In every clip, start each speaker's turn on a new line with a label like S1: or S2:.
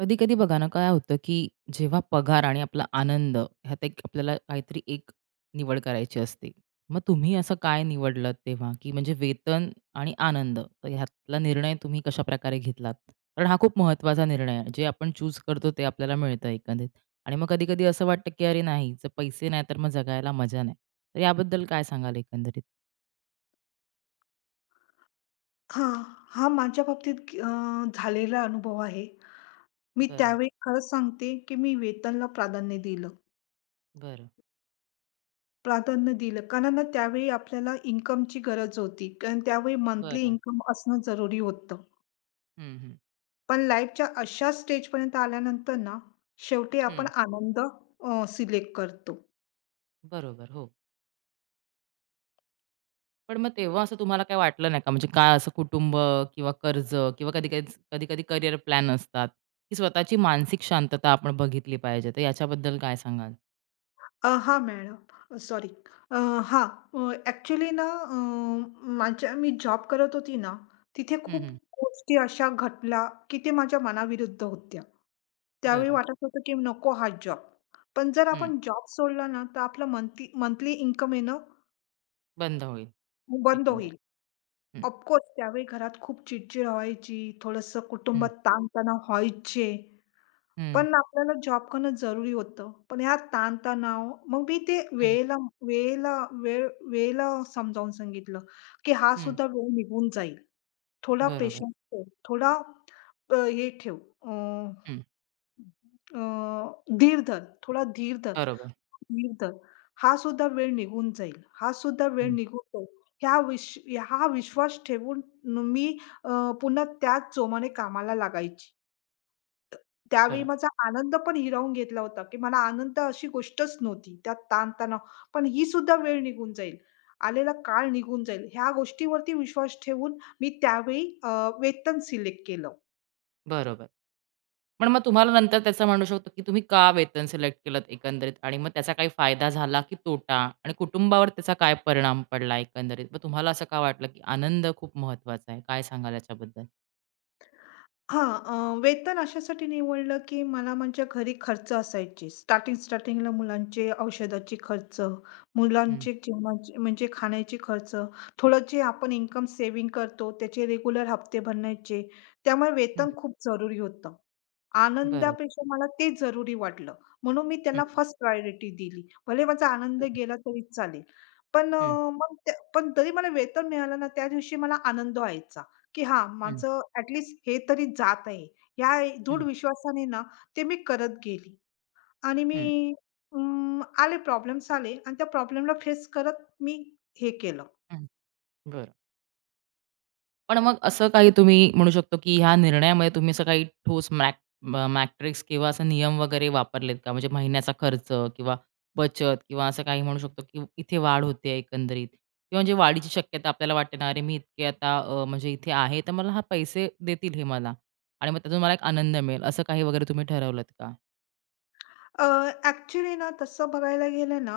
S1: कधी-कधी बघा ना, काय होतं, की जेव्हा पगार आणि आपला आनंद ह्यात एक आपल्याला काहीतरी एक निवड करायची असते. मग तुम्ही असं काय निवडलत तेव्हा, की म्हणजे वेतन आणि आनंद तर ह्यातला निर्णय तुम्ही कशाप्रकारे घेतलात? कारण हा खूप महत्त्वाचा निर्णय आहे. जे आपण चूज करतो ते आपल्याला मिळतं एकंदरीत. आणि मग कधी-कधी असं वाटतं, की अरे नाही, जर पैसे नाही तर मग जगायला मजा नाही. तर याबद्दल काय सांगाल एकंदरीत?
S2: हां, हा माझ्या बाबतीत अ, झालेला अनुभव आहे. मी
S1: बरं,
S2: त्यावेळी खरंच सांगते, की मी वेतनला प्राधान्य दिलं.
S1: बरं,
S2: प्राधान्य दिलं कारण ना त्यावेळी आपल्याला इन्कमची गरज होती. कारण त्यावेळी मंथली
S1: बरं.
S2: इन्कम असणं जरुरी होतं.
S1: हं, हं.
S2: पण लाईफच्या अशा स्टेजपर्यंत आल्यानंतर ना, शेवटी आपण
S1: हं.
S2: आनंद सिलेक्ट करतो.
S1: बरोबर. हो. पण मग तेव्हा असं तुम्हाला काही वाटलं नाही का? म्हणजे काय असं कुटुंब किंवा कर्ज किंवा कधी-कधी करियर प्लॅन असतात, की स्वतःची मानसिक शांतता आपण बघितली पाहिजे. तर याच्याबद्दल काय सांगाल?
S2: हां मॅडम. सॉरी. अ, हां. ना अ, माझ्या मी जॉब करत होती ना, तिथे
S1: हं,
S2: खूप
S1: हं.
S2: गोष्टी अशा घडल्या, की ते माझ्या मनाविरुद्ध होत्या. त्यावेळी
S1: बरं.
S2: वाटत होतं, की नको हा जॉब. पण जर
S1: हं.
S2: आपण जॉब सोडला ना, तर आपलं मंथली मंथली इन्कम येणं
S1: बंद होईल
S2: बंद
S1: एकंदरीत.
S2: होईल.
S1: हं,
S2: ऑफकोर्स त्यावेळी घरात खूप चिडचिड व्हायची, थोडंसं कुटुंबात
S1: हं,
S2: ताणतणाव व्हायचे.
S1: हं,
S2: पण आपल्याला जॉब करणं जरुरी होतं. पण ह्या ताण-तणाव मग मी ते
S1: हं,
S2: वेळेला वेळेला वेळ वेळेला समजावून सांगितलं, की हा
S1: हं.
S2: सुद्धा वेळ निघून जाईल. थोडा
S1: बरोबर.
S2: पेशन्स ठेव, थोडा अ, हे ठेव अ,
S1: हं.
S2: अ, धीर धर, थोडा धीर धर,
S1: बरोबर.
S2: धीर धर. हा सुद्धा वेळ निघून जाईल, हा सुद्धा वेळ
S1: हं.
S2: निघून जाईल. ह्या विश हा विश्वास ठेवून मी अ, पुन्हा त्याच जोमाने कामाला लागायची. त्यावेळी
S1: बरो
S2: माझा आनंद पण हिरावून घेतला होता, की मला आनंद अशी गोष्टच नव्हती. त्यात ताण-तणाव, पण ही सुद्धा वेळ निघून जाईल. आलेला काळ निघून जाईल. ह्या गोष्टीवरती विश्वास ठेवून मी त्यावेळी वेतन सिलेक्ट केलं.
S1: बरोबर. पण मग तुम्हाला नंतर त्याचं म्हणू शकतो, की तुम्ही का वेतन सिलेक्ट केलत एकंदरीत आणि मग त्याचा काही फायदा झाला की तोटा? आणि कुटुंबावर त्याचा काय परिणाम पडला एकंदरीत? मग तुम्हाला असं का वाटलं, की आनंद खूप महत्वाचा आहे? काय सांगाल याच्याबद्दल?
S2: हां, वेतन अशासाठी निवडलं, की मला माझ्या घरी खर्च असायचे. स्टार्टिंगला मुलांचे औषधाचे खर्च,
S1: हं,
S2: मुलांचे जेवणाचे म्हणजे खाण्याचे खर्च, थोडं जे आपण इन्कम सेव्हिंग करतो, त्याचे रेग्युलर हप्ते भरण्याचे. त्यामुळे
S1: हं.
S2: वेतन खूप जरुरी होतं.
S1: बरोबर.
S2: आनंदापेक्षा मला ते जरुरी वाटलं. म्हणून मी
S1: हं,
S2: त्याला फर्स्ट प्रायोरिटी दिली. भले माझा आनंद
S1: बरोबर.
S2: गेला तरी चालेल. पण
S1: हं,
S2: मग त्या पण तरी मला वेतन मिळालं ना, त्या दिवशी मला आनंद व्हायचा. की हा,
S1: हं,
S2: माझं ॲट लीस्ट हे तरी जात आहे. ह्या दृढ
S1: हं,
S2: विश्वासाने ना, ते मी करत गेली आणि
S1: हं,
S2: मी अं, आले प्रॉब्लेम्स आले आणि त्या प्रॉब्लेमला फेस करत मी हे केलं.
S1: हं. बरं. पण मग असं काही तुम्ही म्हणू शकतो, की ह्या निर्णयामध्ये तुम्ही असं काही ठोस मॅट्रिक्स किंवा असा नियम वगैरे वापरलेत का? म्हणजे महिन्याचा खर्च किंवा बचत किंवा असं काही म्हणू शकतो, की इथे वाढ होते एकंदरीत किंवा म्हणजे वाढीची शक्यता आपल्याला वाटते ना, "अरे, मी इतके आता म्हणजे इथे आहे, तर मला हा पैसे देतील हे मला आणि मग त्यातून मला एक आनंद मिळेल." असं काही वगैरे तुम्ही ठरवलत का?
S2: अ, ना तसं बघायला गेलं ना,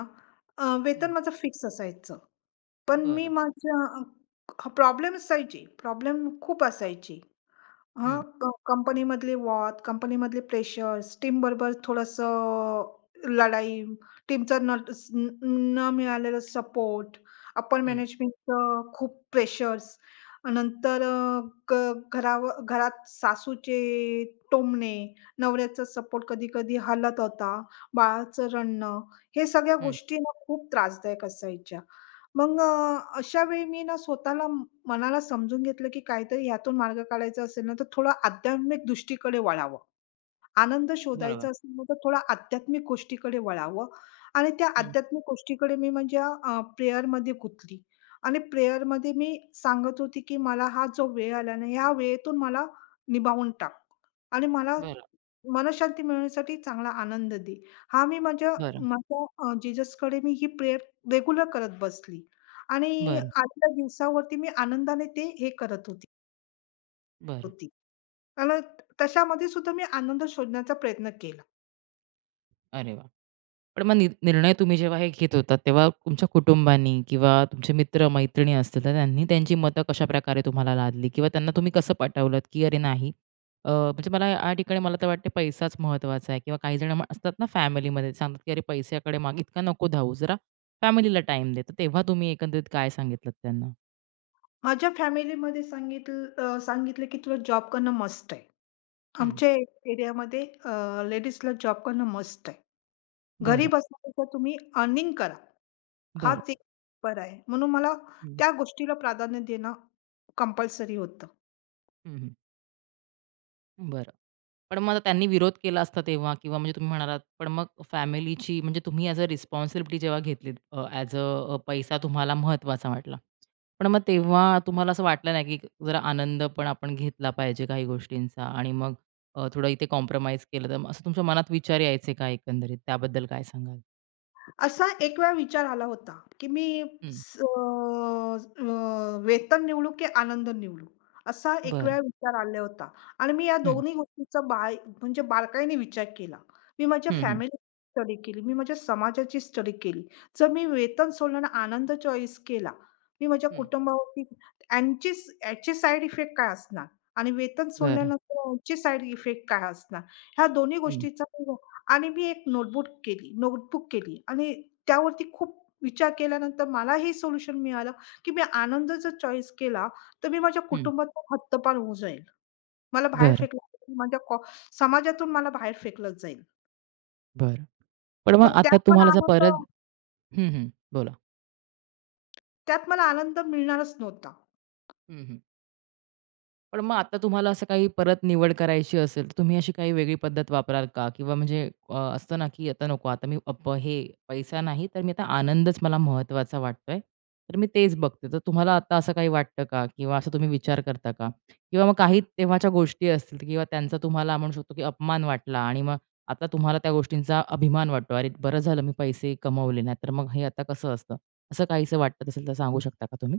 S2: वेतन
S1: हं,
S2: माझं फिक्स असायचं. पण मी
S1: बरं.
S2: प्रॉब्लेम असायचे, प्रॉब्लेम खूप असायचे. हां,
S1: हं,
S2: कंपनीमधले प्रेशर्स, टीमबरोबर थोडंसं लढाई, टीमचं न न न मिळालेलं सपोर्ट, अप्पर
S1: हं,
S2: मॅनेजमेंटचं खूप प्रेशर्स. नंतर अ, ग घरावर घरात सासूचे टोमणे, नवऱ्याचा सपोर्ट कधी-कधी हलत होता, बाळाचं रडणं, हे सगळ्या
S1: हं.
S2: गोष्टी ना खूप त्रासदायक असायच्या. मग अशा वेळी मी ना स्वतःला मनाला समजून घेतलं, की काहीतरी ह्यातून मार्ग काढायचा असेल ना, तर थोडं आध्यात्मिक दृष्टीकडे वळावं. आनंद
S1: बरोबर.
S2: शोधायचा असेल ना, तर थोडा आध्यात्मिक गोष्टीकडे वळावं आणि त्या
S1: हं.
S2: आध्यात्मिक गोष्टीकडे मी म्हणजे प्रेयरमध्ये गुंतली आणि प्रेयरमध्ये मी सांगत होती, की मला हा जो वेळ आला ना, ह्या वेळेतून मला निभावून टाक आणि मला
S1: बरं,
S2: मनशांती मिळवण्यासाठी चांगला आनंद दे. हा मी माझ्या
S1: बरं,
S2: माझ्या अ, जीजसकडे मी ही प्रेयर रेग्युलर करत बसली आणि
S1: बरं,
S2: आजच्या दिवसावरती मी आनंदाने ते हे करत होती
S1: बरं.
S2: होती. त्याला तशामध्ये सुद्धा मी आनंद शोधण्याचा प्रयत्न केला.
S1: अरे वाह! पण मग निर्णय तुम्ही जेव्हा हे घेत होतात, तेव्हा तुमच्या कुटुंबानी किंवा तुमचे मित्र-मैत्रिणी असतील, तर त्यांनी त्यांची मतं कशाप्रकारे तुम्हाला लादली? किंवा त्यांना तुम्ही कसं पटवलत, की "अरे नाही, म्हणजे मला या ठिकाणी मला तर वाटते पैसाच महत्त्वाचा आहे." किंवा काही जण मग असतात ना फॅमिलीमध्ये सांगतात, की "अरे पैशाकडे मागे इतका नको धावू, जरा फॅमिलीला टाईम दे." तर तेव्हा तुम्ही एकंदरीत काय सांगितलत त्यांना?
S2: माझ्या फॅमिलीमध्ये सांगितलं की तुला जॉब करणं मस्ट आहे.
S1: हं.
S2: आमच्या एरियामध्ये लेडीजला जॉब करणं मस्ट आहे. घरी
S1: बरं,
S2: बसण्यापेक्षा तुम्ही अर्निंग करा.
S1: बरं.
S2: हाच एक पर्याय. म्हणून मला
S1: हं,
S2: त्या गोष्टीला प्राधान्य देणं कंपल्सरी होतं.
S1: हं, बरं. पण मग त्यांनी विरोध केला असता तेव्हा किंवा म्हणजे तुम्ही म्हणालात, पण मग फॅमिलीची म्हणजे तुम्ही ॲज अ रिस्पॉन्सिबिलिटी जेव्हा घेतलीत ॲज अ पैसा तुम्हाला महत्त्वाचा वाटला. पण मग तेव्हा तुम्हाला असं वाटलं नाही, की जरा आनंद पण आपण घेतला पाहिजे काही गोष्टींचा आणि मग थोडं इथे कॉम्प्रोमाईज केलं तर मग असं तुमच्या मनात विचार यायचे का एकंदरीत? त्याबद्दल काय सांगाल?
S2: असा एक वेळा विचार आला होता, की मी
S1: हं.
S2: स अ, वेतन निवडू की आनंद निवडू? असा एक
S1: बरं.
S2: वेळा विचार आला होता आणि मी या
S1: हं.
S2: दोन्ही गोष्टींचा म्हणजे बारकाईने विचार केला. मी माझ्या
S1: हं, हं.
S2: फॅमिलीची स्टडी केली, मी माझ्या समाजाची स्टडी केली. जर मी वेतन सोडलं आणि आनंद चॉईस केला, मी माझ्या
S1: हं.
S2: कुटुंबावरती यांची याचे साइड इफेक्ट काय असणार आणि वेतन
S1: बरं.
S2: सोडल्यानंतर यांचे साइड इफेक्ट काय असणार? ह्या दोन्ही
S1: हं.
S2: गोष्टीचा आणि मी एक नोटबुक केली आणि त्यावरती खूप विचार केल्यानंतर मला हे सोल्युशन मिळालं, की मी आनंद जर चॉईस केला, तर मी माझ्या
S1: हं.
S2: कुटुंबातून हद्दपार होऊन जाईल. मला बाहेर
S1: बरं,
S2: फेकलं माझ्या कॉ समाजातून मला बाहेर फेकलंच जाईल.
S1: बरं. पण
S2: मग
S1: मग आता तुम्हाला जर परत हं, हं. बोला.
S2: त्यात मला आनंद मिळणारच नव्हता.
S1: हं, हं. पण मग आता तुम्हाला असं काही परत निवड करायची असेल, तर तुम्ही अशी काही वेगळी पद्धत वापराल का? किंवा म्हणजे असतं ना, की आता नको आता मी अप हे पैसा नाही, तर मी आता आनंदच मला महत्त्वाचा वाटतोय, तर मी तेच बघते. तर तुम्हाला आता असं काही वाटतं का? किंवा असं तुम्ही विचार करता का? किंवा मग काही तेव्हाच्या गोष्टी असतील किंवा त्यांचा तुम्हाला म्हणू शकतो, की अपमान वाटला आणि मग आता तुम्हाला त्या गोष्टींचा अभिमान वाटतो. अरे, बरं झालं मी पैसे कमवले, नाहीतर मग हे आता कसं असतं? असं काहीसं वाटत असेल तर सांगू शकता का तुम्ही?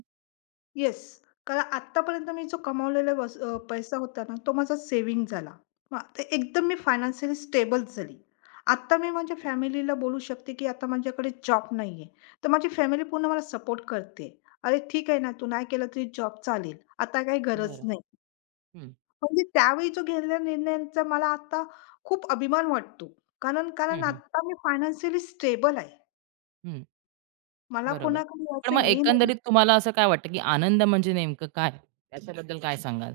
S2: येस. कारण आत्तापर्यंत मी जो कमावलेला पैसा होता ना, तो माझा सेव्हिंग झाला. मग ते एकदम मी फायनान्शियली स्टेबल झाली. आत्ता मी माझ्या फॅमिलीला बोलू शकते, की आता माझ्याकडे जॉब नाहीये. तर माझी फॅमिली पूर्ण मला सपोर्ट करते. "अरे ठीक आहे ना, तू नाही केलं तरी जॉब चालेल. आता काही गरज
S1: बरं.
S2: नाही."
S1: हं,
S2: म्हणजे त्यावेळी जो घेतलेल्या निर्णयांचा मला आता खूप अभिमान वाटतो. कारण कारण
S1: हं,
S2: आत्ता मी फायनान्शियली स्टेबल आहे.
S1: हं.
S2: मला
S1: बरोबर.
S2: कोणाकडे
S1: पण
S2: असं
S1: मग
S2: हे नाही.
S1: एकंदरीत तुम्हाला असं काय वाटतं, की आनंद म्हणजे नेमकं काय? त्याच्याबद्दल काय सांगाल?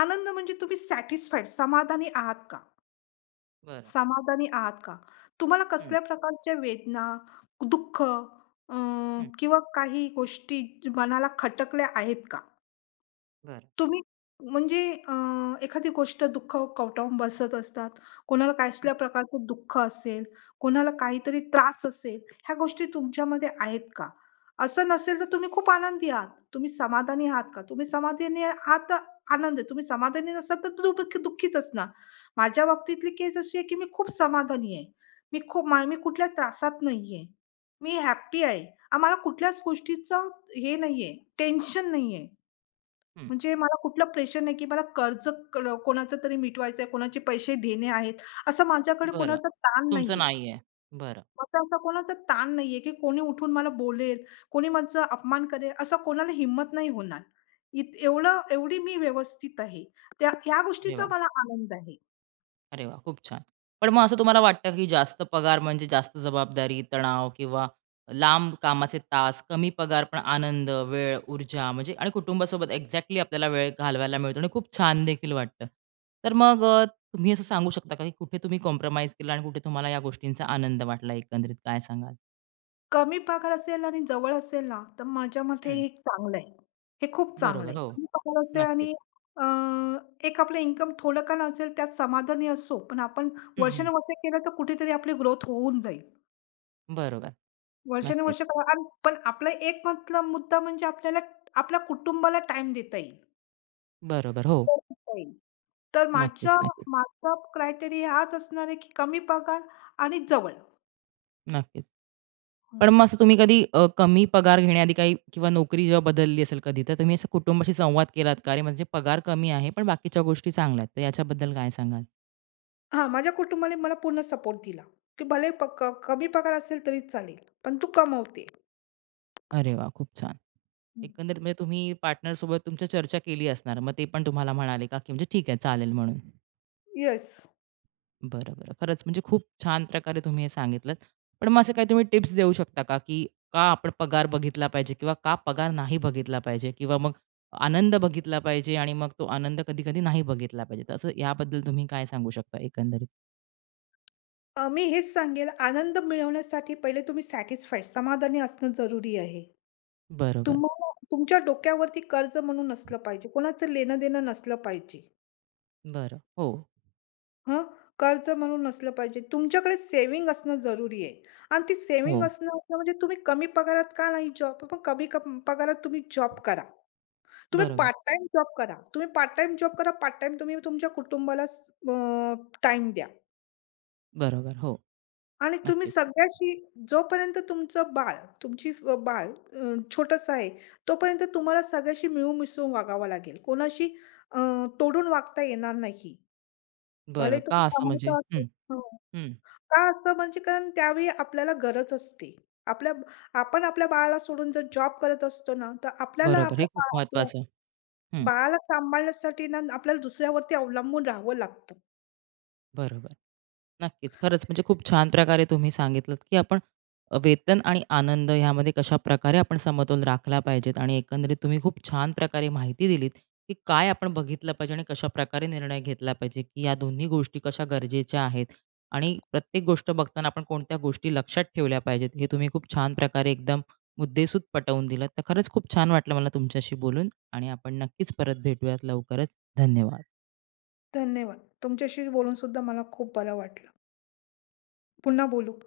S2: आनंद म्हणजे तुम्ही सॅटिस्फाईड, समाधानी आहात का?
S1: बरं.
S2: समाधानी आहात का? तुम्हाला
S1: हं,
S2: कसल्या प्रकारच्या वेदना, दुःख
S1: हं.
S2: किंवा काही गोष्टी मनाला खटकल्या आहेत का?
S1: बरं.
S2: तुम्ही म्हणजे अ, एखादी गोष्ट दुःख कवटाळून बसत असतात. कोणाला
S1: हं,
S2: कसल्या प्रकारचं दुःख असेल, कोणाला काहीतरी त्रास असेल, ह्या गोष्टी तुमच्यामध्ये आहेत का? असं नसेल तर तुम्ही खूप आनंदी आहात. तुम्ही समाधानी आहात का? तुम्ही समाधानी आहात तर आनंद आहे. तुम्ही समाधानी नसाल तर तुम्ही दुःखी- दुःखीच असणार. माझ्या बाबतीतली केस अशी आहे, की मी खूप समाधानी आहे. मी खूप मा मी कुठल्या त्रासात नाहीये. मी हॅपी आहे. आम्हाला कुठल्याच गोष्टीचं हे नाहीये, टेन्शन नाहीये.
S1: हं.
S2: म्हणजे मला कुठलं प्रेशर नाही, की मला कर्ज कोणाचं तरी मिटवायचंय, कोणाचे पैसे देणे आहेत. असं माझ्याकडे
S1: बरं.
S2: कोणाचा ताण
S1: तुमचं
S2: नाहीये.
S1: नाहीये. बरं.
S2: माझा असा कोणाचा ताण नाहीये, की कोणी उठून मला बोलेल, कोणी माझा अपमान करेल, असं कोणाला हिंमत नाही होणार. इत एवढं एवढी मी व्यवस्थित आहे. ह्या
S1: अरे
S2: गोष्टीचा
S1: वाह!
S2: मला आनंद आहे.
S1: अरे वा, खूप छान. पण मग असं तुम्हाला वाटतं, की जास्त पगार म्हणजे जास्त जबाबदारी, तणाव किंवा लांब कामाचे तास, कमी पगार पण आनंद, वेळ, ऊर्जा म्हणजे आणि कुटुंबासोबत एक्झॅक्टली आपल्याला वेळ घालवायला मिळतो आणि खूप छान देखील वाटतं. तर मग तुम्ही असं सांगू शकता का, की कुठे तुम्ही कॉम्प्रोमाईज केला आणि कुठे तुम्हाला या गोष्टींचा आनंद वाटला एकंदरीत काय सांगाल?
S2: कमी पगार असेल आणि जवळ असेल ना, तर माझ्या मते
S1: हं.
S2: हे चांगलं आहे. हे खूप चांगलं
S1: बरोबर.
S2: आहे.
S1: हो.
S2: कमी पगार असेल
S1: नक्कीच.
S2: आणि अ, एक आपलं इन्कम थोडं का नसेल त्यात समाधानी असो, पण आपण
S1: हं, हं.
S2: वर्षानुवर्षे केलं तर कुठेतरी आपली ग्रोथ होऊन जाईल.
S1: बरोबर. नक्कीच.
S2: वर्षानुवर्ष करा पण आपला एक मतलब मुद्दा म्हणजे आपल्याला आपल्या कुटुंबाला टाईम देता येईल.
S1: बरोबर. हो.
S2: वेळ देता येईल. तर
S1: नक्कीच, नक्कीच.
S2: माझा क्रायटेरिया हाच असणार आहे, की कमी पगार आणि जवळ.
S1: नक्कीच.
S2: हं.
S1: पण मग असं तुम्ही कधी कमी पगार घेण्याआधी काही किंवा नोकरी जेव्हा बदलली असेल कधी, तर तुम्ही असं कुटुंबाशी संवाद केलात का? अरे, म्हणजे पगार कमी आहे, पण बाकीच्या गोष्टी चांगल्या आहेत. तर याच्याबद्दल काय सांगाल?
S2: हां, माझ्या कुटुंबाने मला पूर्ण सपोर्ट दिला, की भले प क कमी पगार असेल तरी चालेल, पण तू कमवते.
S1: अरे वाह! खूप छान. एकंदरीत म्हणजे तुम्ही पार्टनरसोबत तुमच्या चर्चा केली असणार. मग ते पण तुम्हाला म्हणाले का, की म्हणजे ठीक आहे, चालेल म्हणून?
S2: येस.
S1: बरं, बरं. खरंच म्हणजे खूप छान प्रकारे तुम्ही हे सांगितलंत. पण मग असे काही तुम्ही टिप्स देऊ शकता का, की का आपण पगार बघितला पाहिजे किंवा का पगार नाही बघितला पाहिजे किंवा मग आनंद बघितला पाहिजे आणि मग तो आनंद कधी-कधी नाही बघितला पाहिजे. तर असं याबद्दल तुम्ही काय सांगू शकता एकंदरीत?
S2: मी हेच सांगेल आनंद मिळवण्यासाठी पहिले तुम्ही सॅटिस्फाईड, समाधानी असणं जरुरी आहे.
S1: बरोबर.
S2: तुम्हाला तुमच्या डोक्यावरती कर्ज म्हणून नसलं पाहिजे, कोणाचं लेणं-देणं नसलं पाहिजे.
S1: बरं. हो,
S2: हं, कर्ज म्हणून नसलं पाहिजे. तुमच्याकडे सेव्हिंग असणं जरुरी आहे आणि ती सेव्हिंग
S1: हो.
S2: असणं असणं म्हणजे तुम्ही कमी पगारात का नाही जॉब पण कमी क पगारात तुम्ही जॉब करा. तुम्ही
S1: बरोबर,
S2: पार्ट टाईम जॉब करा. तुम्ही पार्ट टाईम जॉब करा, पार्ट टाईम तुम्ही तुमच्या कुटुंबाला अ, टाईम द्या.
S1: बरोबर. हो,
S2: आणि तुम्ही
S1: नक्कीच.
S2: सगळ्याशी जोपर्यंत तुमचं बाळ, तुमची बाळ छोटंसं आहे, तोपर्यंत तुम्हाला सगळ्याशी मिळून-मिसळून वागावं लागेल. कोणाशी अ, तोडून वागता येणार नाही.
S1: बरं,
S2: भले तुम्ही
S1: का असं म्हणजे?
S2: कमवता असेल
S1: हं,
S2: हो.
S1: हं.
S2: का असं म्हणजे कारण त्यावेळी आपल्याला गरज असते. आपल्या आपण आपल्या बाळाला सोडून जर जॉब करत असतो ना, तर आपल्याला
S1: बरोबर. हे खूप
S2: आपल्या
S1: महत्वाचं. हं,
S2: बाळाला सांभाळण्यासाठी ना आपल्याला दुसऱ्यावरती अवलंबून राहावं लागतं.
S1: बरोबर. नक्कीच. खरंच म्हणजे खूप छान प्रकारे तुम्ही सांगितलत, की आपण वेतन आणि आनंद ह्यामध्ये कशा प्रकारे आपण समतोल राखला पाहिजेत आणि एकंदरीत तुम्ही खूप छान प्रकारे माहिती दिलीत, की काय आपण बघितलं पाहिजे आणि कशाप्रकारे निर्णय घेतला पाहिजे, की या दोन्ही गोष्टी कशा गरजेच्या आहेत आणि प्रत्येक गोष्ट बघताना आपण कोणत्या गोष्टी लक्षात ठेवल्या पाहिजेत, हे तुम्ही खूप छान प्रकारे एकदम मुद्देसूद पटवून दिलत. तर खरंच खूप छान वाटलं मला तुमच्याशी बोलून आणि आपण नक्कीच परत भेटूयात लवकरच. धन्यवाद.
S2: धन्यवाद. तुमच्याशी बोलून सुद्धा मला खूप बरं वाटलं. पुन्हा बोलू.